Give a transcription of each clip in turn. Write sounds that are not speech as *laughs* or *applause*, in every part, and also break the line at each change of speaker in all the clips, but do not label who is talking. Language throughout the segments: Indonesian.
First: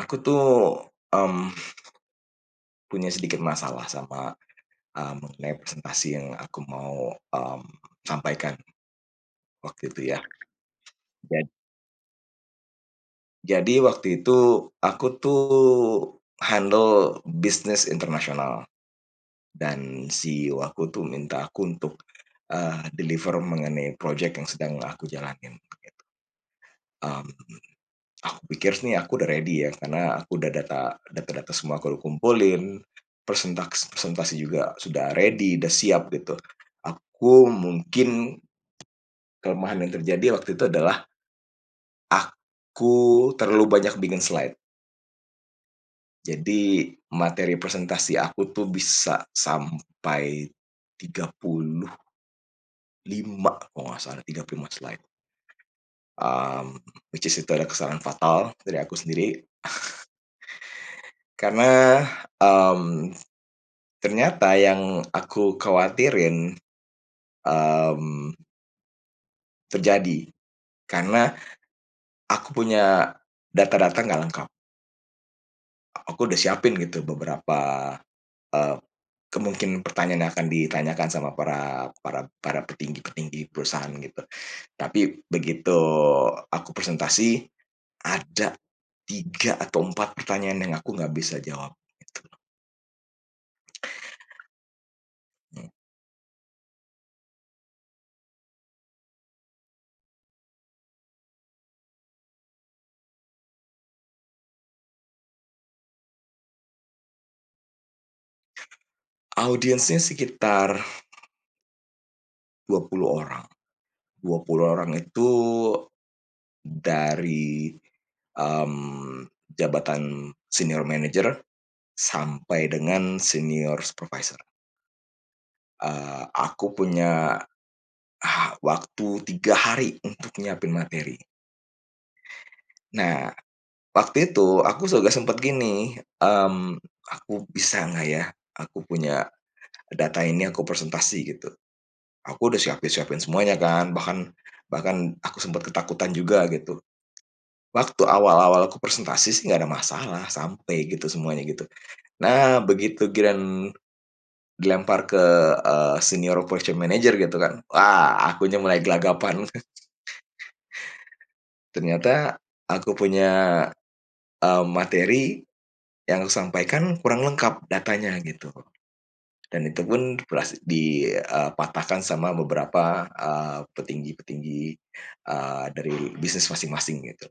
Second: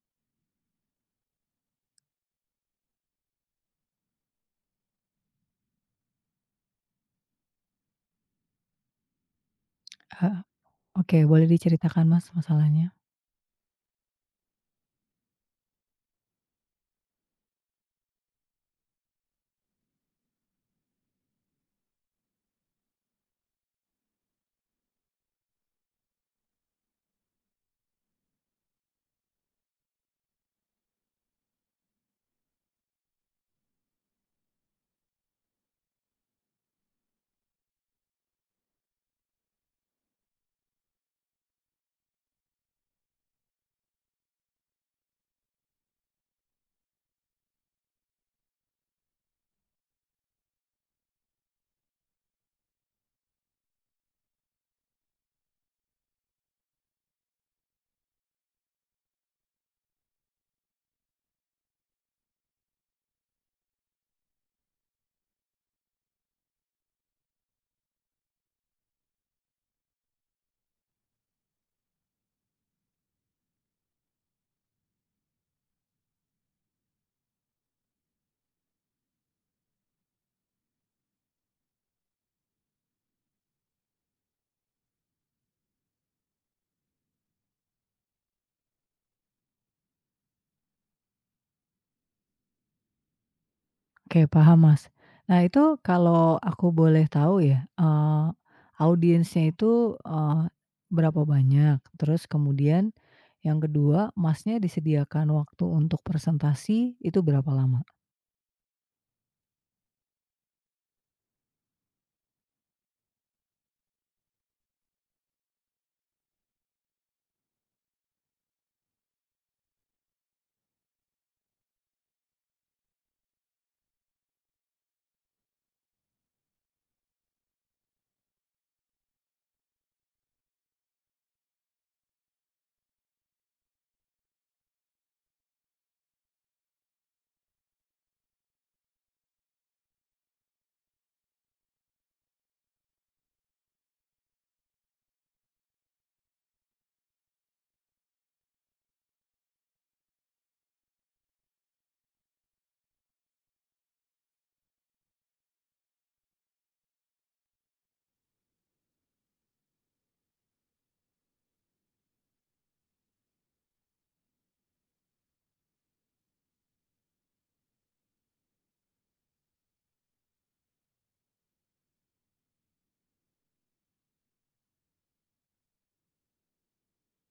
Aku tuh, mmm, punya sedikit masalah sama, mengenai presentasi yang aku mau, sampaikan waktu itu ya.
Heeh. Oke,
Ja
boleh diceritakan Mas masalahnya?
jadi waktu itu aku tuh handle bisnis internasional, dan CEO aku tuh minta aku untuk, deliver mengenai project yang sedang aku jalanin gitu, mmm Aku pikir nih aku udah ready ya, karena aku udah data-data semua aku udah kumpulin, presentasi juga sudah ready, udah siap gitu. Aku mungkin kelemahan yang terjadi waktu itu adalah aku terlalu banyak bikin slide. Jadi materi presentasi aku tuh bisa sampai 35, kalau nggak salah, 35 slide, mmm, which is itu adalah kesalahan fatal dari aku sendiri karena, mmm Ternyata yang aku khawatirin, mmm, terjadi karena aku punya data-data nggak lengkap. Aku udah siapin gitu beberapa, eee, kemungkinan pertanyaan yang akan ditanyakan sama para para para petinggi-petinggi perusahaan gitu. Tapi begitu aku presentasi, ada 3 atau 4 pertanyaan yang aku nggak bisa jawab gitu,
Oke, paham Mas. Nah
mmm.
itu kalau aku boleh tahu ya, audiensnya itu, berapa banyak? Terus kemudian yang kedua, Masnya disediakan waktu untuk presentasi itu berapa lama?
Audiensnya sekitar 20 orang. 20 orang itu dari, mmm, jabatan senior manager sampai dengan senior supervisor. Aku punya waktu 3 hari untuk nyiapin materi. Nah, waktu itu aku juga sempat gini, "Aku bisa nggak ya? Aku punya data ini aku presentasi," gitu. Aku udah siapin-siapin semuanya kan, bahkan bahkan aku sempat ketakutan juga gitu. Waktu awal-awal aku presentasi sih nggak ada masalah, sampai gitu semuanya gitu. Nah, begitu giliran dilempar ke, senior operation manager gitu kan, wah akunya mulai gelagapan. Ternyata aku punya, materi yang aku sampaikan kurang lengkap datanya gitu, dan itu pun beras di, patahkan sama beberapa, petinggi-petinggi, dari bisnis masing-masing gitu.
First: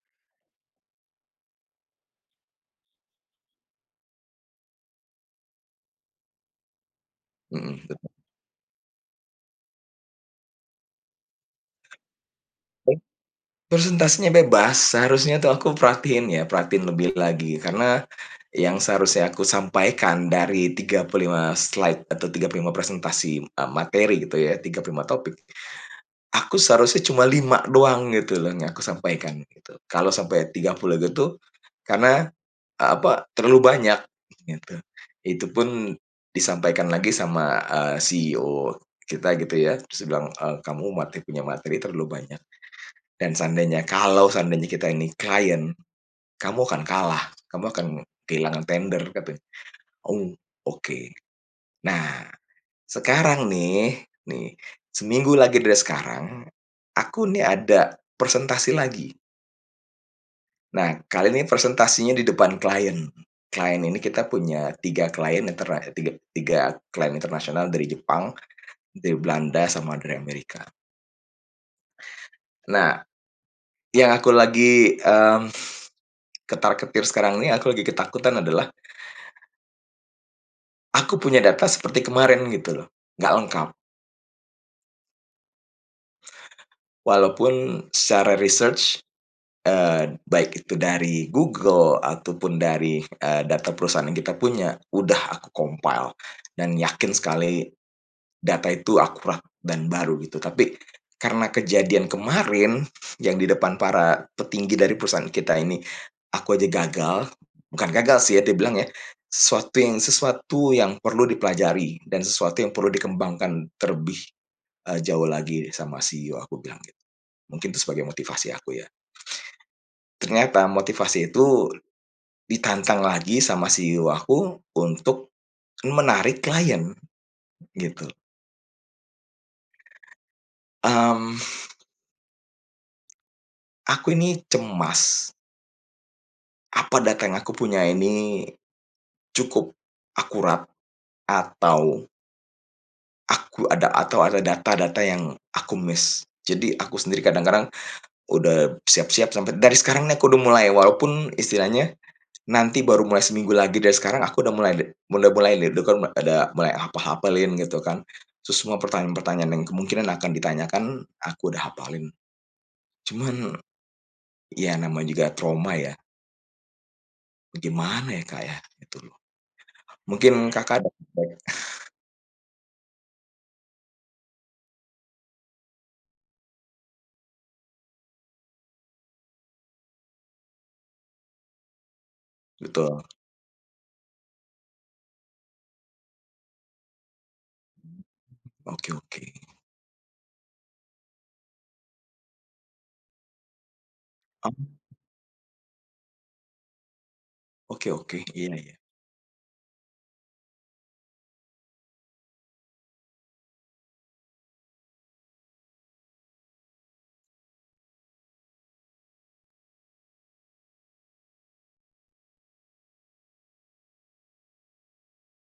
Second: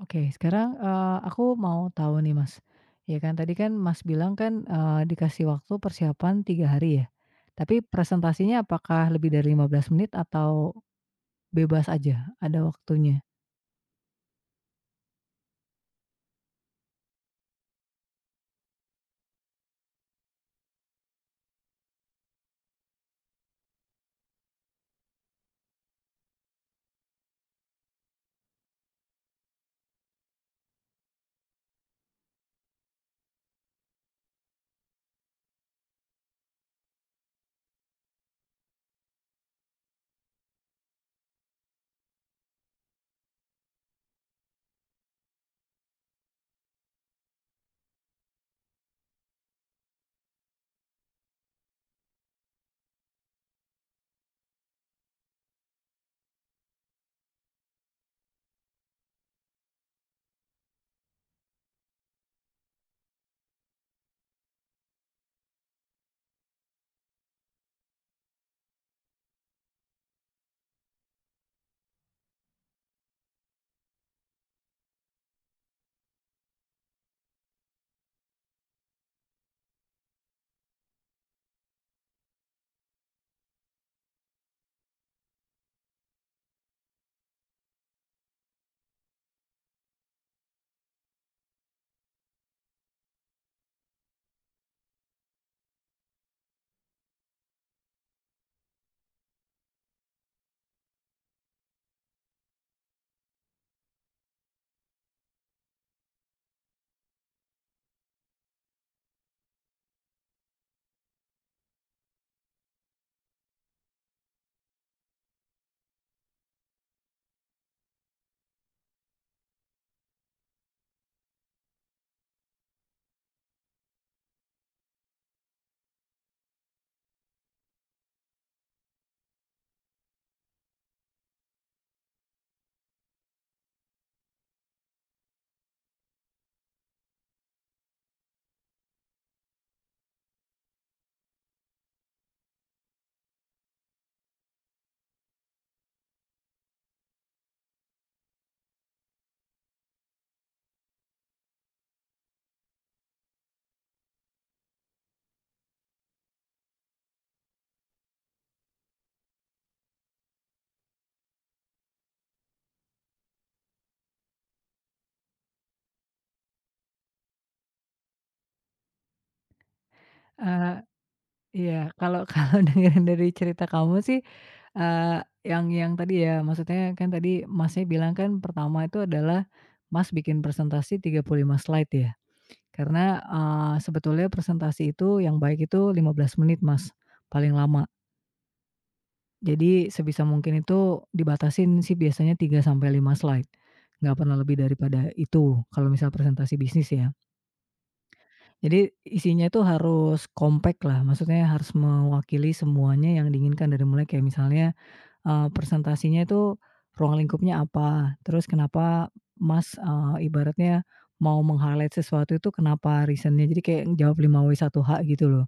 Oke, sekarang, aku mau tahu nih Mas, ya kan tadi kan Mas bilang kan, dikasih waktu persiapan 3 hari ya? Tapi
Mhm, betul.
presentasinya apakah lebih dari 15 menit atau bebas aja, ada waktunya?
Bebas, seharusnya tuh aku perhatiin ya, perhatiin lebih lagi karena yang seharusnya aku sampaikan dari 35 slide atau 35 presentasi, materi gitu ya, 35 topik, aku seharusnya cuma 5 doang gitu loh yang aku sampaikan gitu. Kalau sampai 30 gitu karena, apa, terlalu banyak gitu. Itu pun disampaikan lagi sama, CEO kita gitu ya, terus bilang, "Kamu punya materi terlalu banyak dan seandainya kita ini klien, kamu akan kalah, kamu akan kehilangan tender," kata. Oh, oke. Nah, sekarang nih nih, seminggu lagi dari sekarang, aku nih ada presentasi lagi. Nah, kali ini presentasinya di depan klien. Klien ini kita punya tiga klien internasional dari Jepang, dari Belanda, sama dari Amerika. Nah, yang aku lagi, ketar-ketir sekarang ini, aku lagi ketakutan adalah, aku punya data seperti kemarin gitu loh, nggak lengkap. Walaupun secara research baik itu dari Google ataupun dari, data perusahaan yang kita punya, udah aku compile dan yakin sekali data itu akurat dan baru gitu. Tapi karena kejadian kemarin yang di depan para petinggi dari perusahaan kita ini, aku aja gagal, bukan gagal sih ya dia bilang ya, sesuatu yang perlu dipelajari dan sesuatu yang perlu dikembangkan terlebih, jauh lagi sama CEO aku bilang gitu. Mungkin itu sebagai motivasi aku ya. Ternyata motivasi itu ditantang lagi sama CEO aku untuk menarik klien gitu, mmm, aku ini cemas, apa data yang aku punya ini cukup akurat, atau aku ada atau ada data-data yang aku miss. Jadi aku sendiri kadang-kadang udah siap-siap sampai dari sekarang nih aku udah mulai walaupun istilahnya nanti baru mulai seminggu lagi dari sekarang, aku udah mulai nih, udah kan ada mulai hafal-hafalin gitu kan. Terus semua pertanyaan-pertanyaan yang kemungkinan akan ditanyakan, aku udah hafalin. Cuman, ya namanya juga trauma ya, gimana ya, Kak, ya, gitu loh. Mungkin Mmm. Kakak
Eee,
ada feedback?
iya, kalau *laughs* kalau dengerin dari cerita kamu sih, eee, yang tadi ya, maksudnya kan tadi Masnya bilang kan pertama itu adalah Mas bikin presentasi 35 slide ya?
Betul,
Karena, sebetulnya presentasi itu yang baik itu 15 menit Mas, paling lama.
oke oke.
Jadi sebisa mungkin itu dibatasin sih biasanya 3 sampai 5 slide, nggak pernah
Oh,
lebih daripada itu, kalau misal presentasi bisnis ya.
oke oke, iya iya,
Jadi isinya itu harus kompak lah, maksudnya harus mewakili semuanya yang diinginkan dari mulai kayak misalnya, presentasinya itu ruang lingkupnya apa, terus kenapa Mas, ibaratnya mau meng-highlight sesuatu itu kenapa reasonnya, jadi kayak jawab 5W1H gitu loh.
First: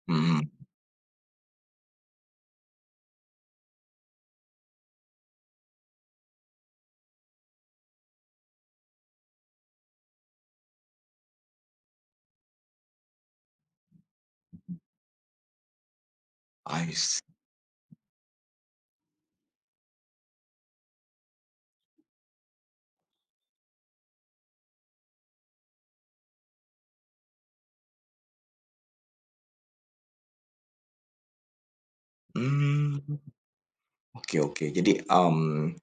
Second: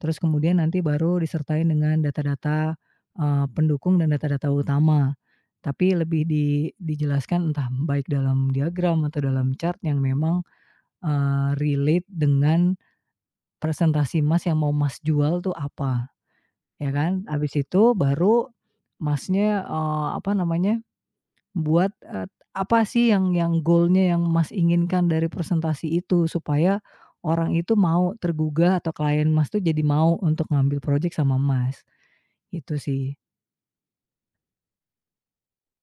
Terus
mhm,
kemudian nanti baru disertai dengan data-data, pendukung dan data-data utama. Tapi lebih dijelaskan entah baik dalam diagram atau dalam chart yang memang, relate dengan presentasi Mas yang mau Mas jual tuh apa,
I
ya
see,
kan. Habis itu baru Masnya, apa namanya, buat, apa sih yang goalnya yang Mas inginkan dari presentasi itu, supaya orang itu mau tergugah atau klien Mas tuh jadi mau untuk ngambil project sama Mas, itu
mmm,
sih.
oke oke. Jadi,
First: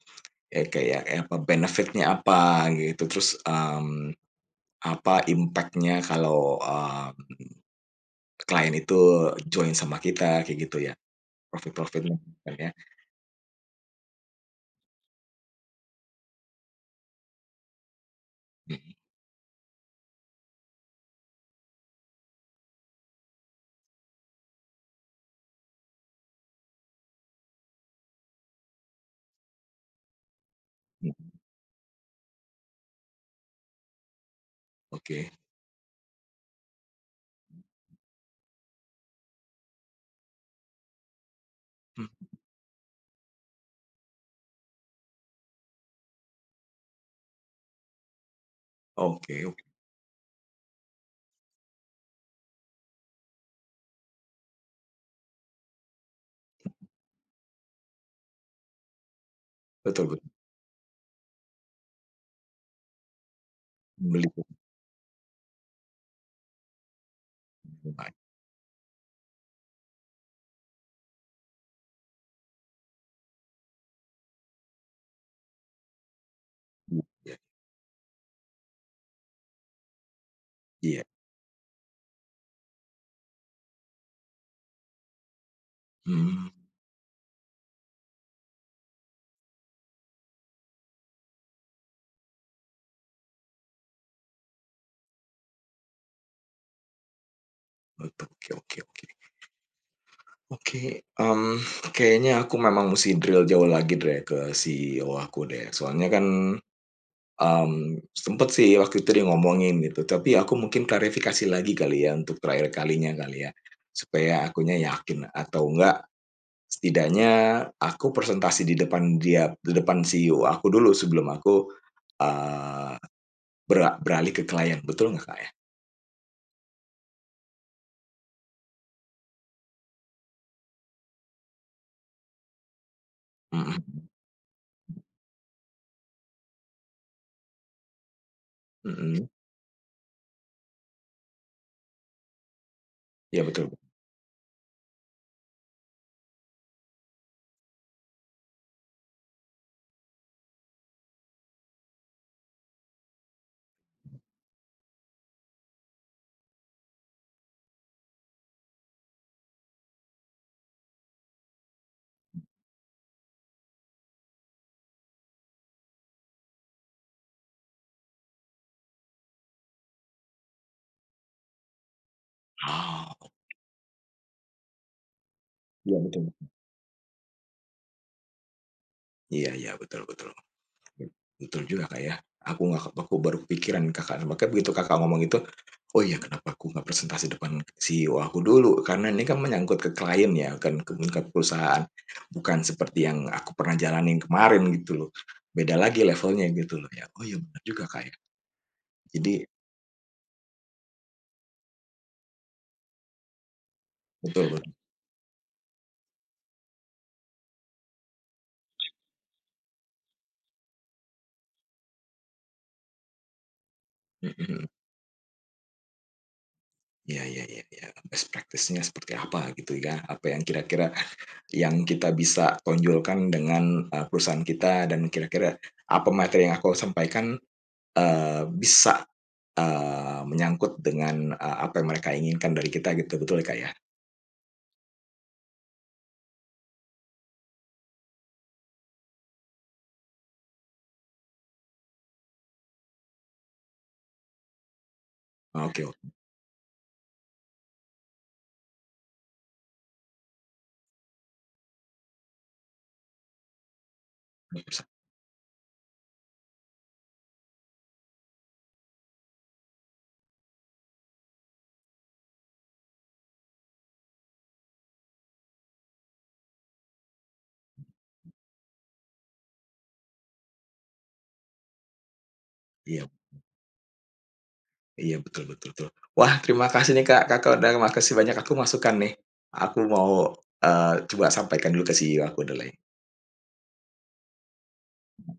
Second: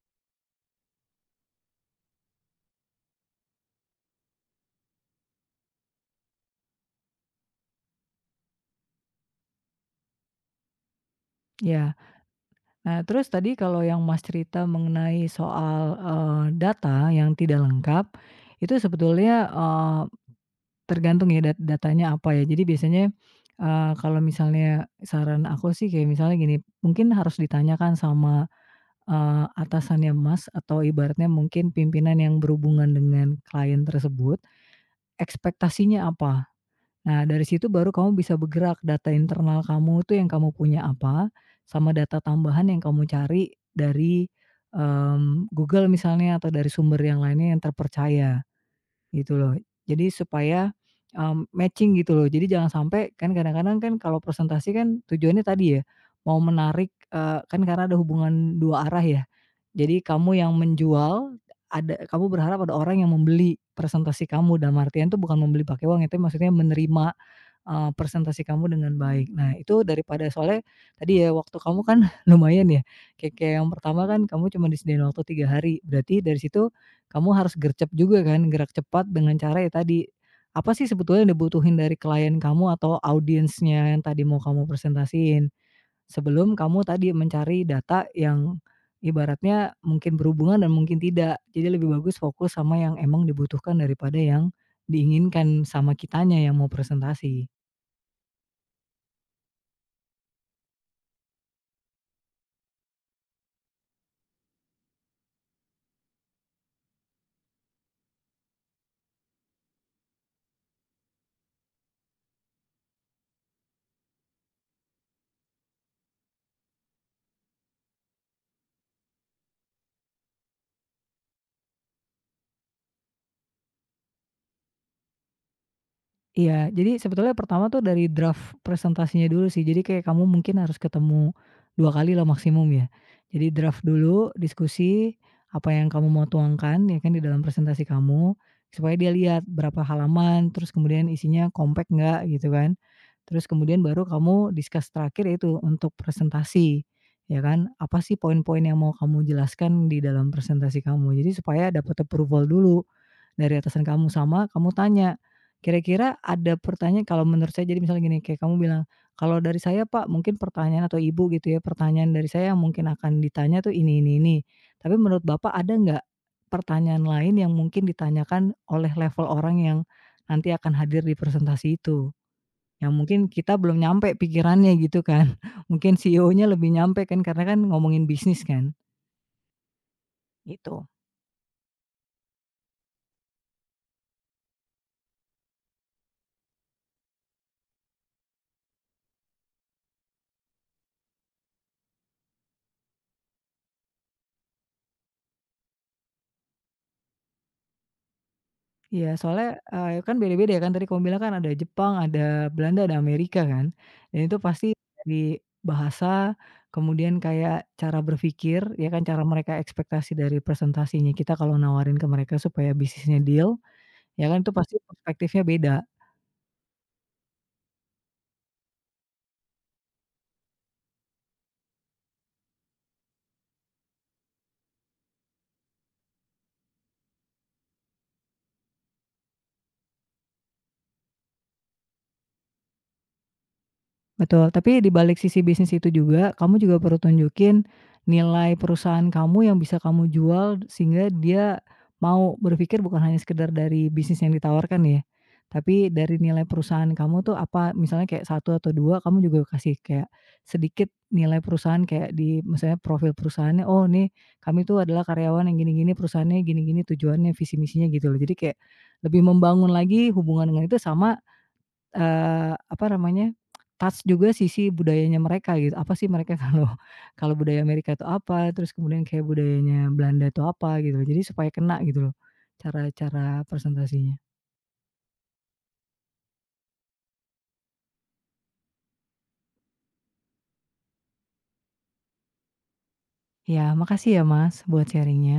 ya kayak, ya apa, benefit-nya apa gitu, terus, apa impact-nya kalau, klien itu join sama kita kayak gitu ya,
Ya.
profit-profitnya kan ya,
Nah, terus tadi kalau yang Mas cerita mengenai soal, data yang tidak lengkap, itu sebetulnya, tergantung ya datanya apa ya. Jadi biasanya, kalau misalnya saran aku sih kayak misalnya gini, mungkin harus ditanyakan sama, atasannya Mas atau ibaratnya
mhm,
mungkin pimpinan yang berhubungan dengan klien tersebut,
oke,
ekspektasinya apa? Nah, dari situ baru kamu bisa bergerak, data internal kamu tuh yang kamu punya apa, sama
mmm,
data tambahan yang kamu cari dari, Google misalnya atau dari sumber yang lainnya yang terpercaya.
oke
Gitu loh.
oke,
Jadi supaya, matching gitu loh. Jadi jangan sampai kan kadang-kadang kan kalau presentasi kan tujuannya tadi ya, mau menarik, kan karena ada hubungan dua arah ya. Jadi
betul betul,
kamu yang menjual, ada kamu berharap ada orang yang membeli presentasi
beli
kamu, dalam artian tuh bukan membeli pakai uang itu maksudnya menerima presentasi
*unintelligible*
kamu dengan baik. Nah, itu daripada soalnya tadi ya, waktu kamu kan *laughs* lumayan ya, kayak kayak yang pertama kan kamu cuma disediain waktu 3 hari, berarti dari situ kamu
iya
harus gercep juga kan, gerak cepat dengan cara ya tadi, apa sih
iya,
sebetulnya yang dibutuhin dari klien kamu atau audiensnya yang tadi mau kamu presentasiin,
mmm,
sebelum kamu tadi mencari data yang ibaratnya mungkin berhubungan dan mungkin tidak. Jadi lebih bagus fokus sama yang emang dibutuhkan daripada yang diinginkan sama kitanya yang mau presentasi.
betul, oke oke oke. Oke, mmm, kayaknya aku memang musti drill jauh lagi deh ke CEO aku deh, soalnya kan, sempet sih waktu itu dia ngomongin gitu, tapi aku mungkin klarifikasi lagi kali ya untuk terakhir kalinya kali ya, supaya akunya yakin atau enggak. Setidaknya aku presentasi di depan dia, di depan CEO aku dulu sebelum aku, eee, beralih ke klien, betul nggak, Kak, ya?
Iya, jadi sebetulnya pertama tuh dari draft presentasinya dulu sih. Jadi kayak kamu mungkin harus ketemu 2 kali lah maksimum ya. Jadi
Mhm
draft
mhm.
dulu, diskusi, apa yang kamu mau tuangkan ya kan di dalam presentasi kamu, supaya dia
Mhm,
lihat berapa halaman, terus kemudian isinya compact nggak gitu kan.
iya
Terus
betul.
kemudian baru kamu discuss terakhir itu untuk presentasi, ya kan. Apa sih poin-poin yang mau kamu jelaskan di dalam presentasi kamu. Jadi supaya dapat approval dulu. Dari atasan kamu, sama kamu tanya, kira-kira ada pertanyaan kalau menurut saya jadi misalnya gini, kayak kamu bilang, "Kalau dari saya Pak mungkin pertanyaan atau Ibu gitu ya, pertanyaan dari saya yang mungkin akan ditanya tuh ini ini. Tapi menurut Bapak ada nggak pertanyaan lain yang mungkin ditanyakan oleh level orang yang nanti akan hadir di presentasi itu?" Yang mungkin
Oh,
kita belum nyampe pikirannya gitu kan. *laughs* Mungkin
iya betul.
CEO-nya lebih nyampe kan karena kan ngomongin bisnis kan.
Iya iya, betul betul.
Gitu.
Betul juga, Kak, ya. Aku nggak aku baru kepikiran Kakak, makanya begitu Kakak ngomong itu, "Oh iya, kenapa aku nggak presentasi depan CEO aku dulu?" Karena ini kan menyangkut ke klien ya, kan ke perusahaan, bukan seperti yang aku pernah jalanin kemarin gitu loh. Beda lagi levelnya gitu loh ya. Oh iya, benar juga, Kak, ya.
Iya, soalnya,
Jadi
kan beda-beda ya kan tadi kamu bilang kan ada Jepang, ada Belanda, ada Amerika kan. Dan itu
betul
pasti
betul,
dari bahasa, kemudian kayak cara berpikir, ya kan, cara mereka ekspektasi dari presentasinya kita kalau nawarin ke mereka supaya bisnisnya deal, ya
mhm
kan, itu
mhm.
pasti perspektifnya beda.
Iya iya iya iya, best practice-nya seperti apa gitu ya, apa yang kira-kira yang kita bisa tonjolkan dengan, perusahaan kita, dan kira-kira apa materi yang aku sampaikan bisa, menyangkut dengan, apa yang mereka inginkan dari kita gitu, betul ya, Kak, ya?
Betul, tapi di balik sisi bisnis itu juga, kamu juga perlu tunjukin nilai perusahaan kamu yang bisa kamu jual sehingga dia mau berpikir bukan hanya sekedar dari bisnis yang ditawarkan ya,
Oke
tapi
oke,
dari nilai perusahaan kamu tuh apa, misalnya kayak satu atau 2 kamu juga kasih kayak sedikit nilai perusahaan kayak di misalnya profil perusahaannya, "Oh nih kami tuh adalah karyawan yang gini-gini, perusahaannya gini-gini, tujuannya, visi misinya," gitu loh. Jadi kayak lebih membangun lagi hubungan dengan itu sama apa namanya, touch juga sisi budayanya mereka gitu, apa sih mereka *laughs* kalau kalau budaya Amerika itu apa, terus kemudian kayak budayanya Belanda itu apa gitu, jadi supaya kena gitu loh
iya
cara-cara presentasinya.
iya, betul betul betul. Wah, terima kasih nih, Kak, Kakak udah makasih banyak aku masukan nih. Aku mau, coba sampaikan dulu ke CEO aku dulu ya.
Ya makasih ya Mas buat sharing-nya.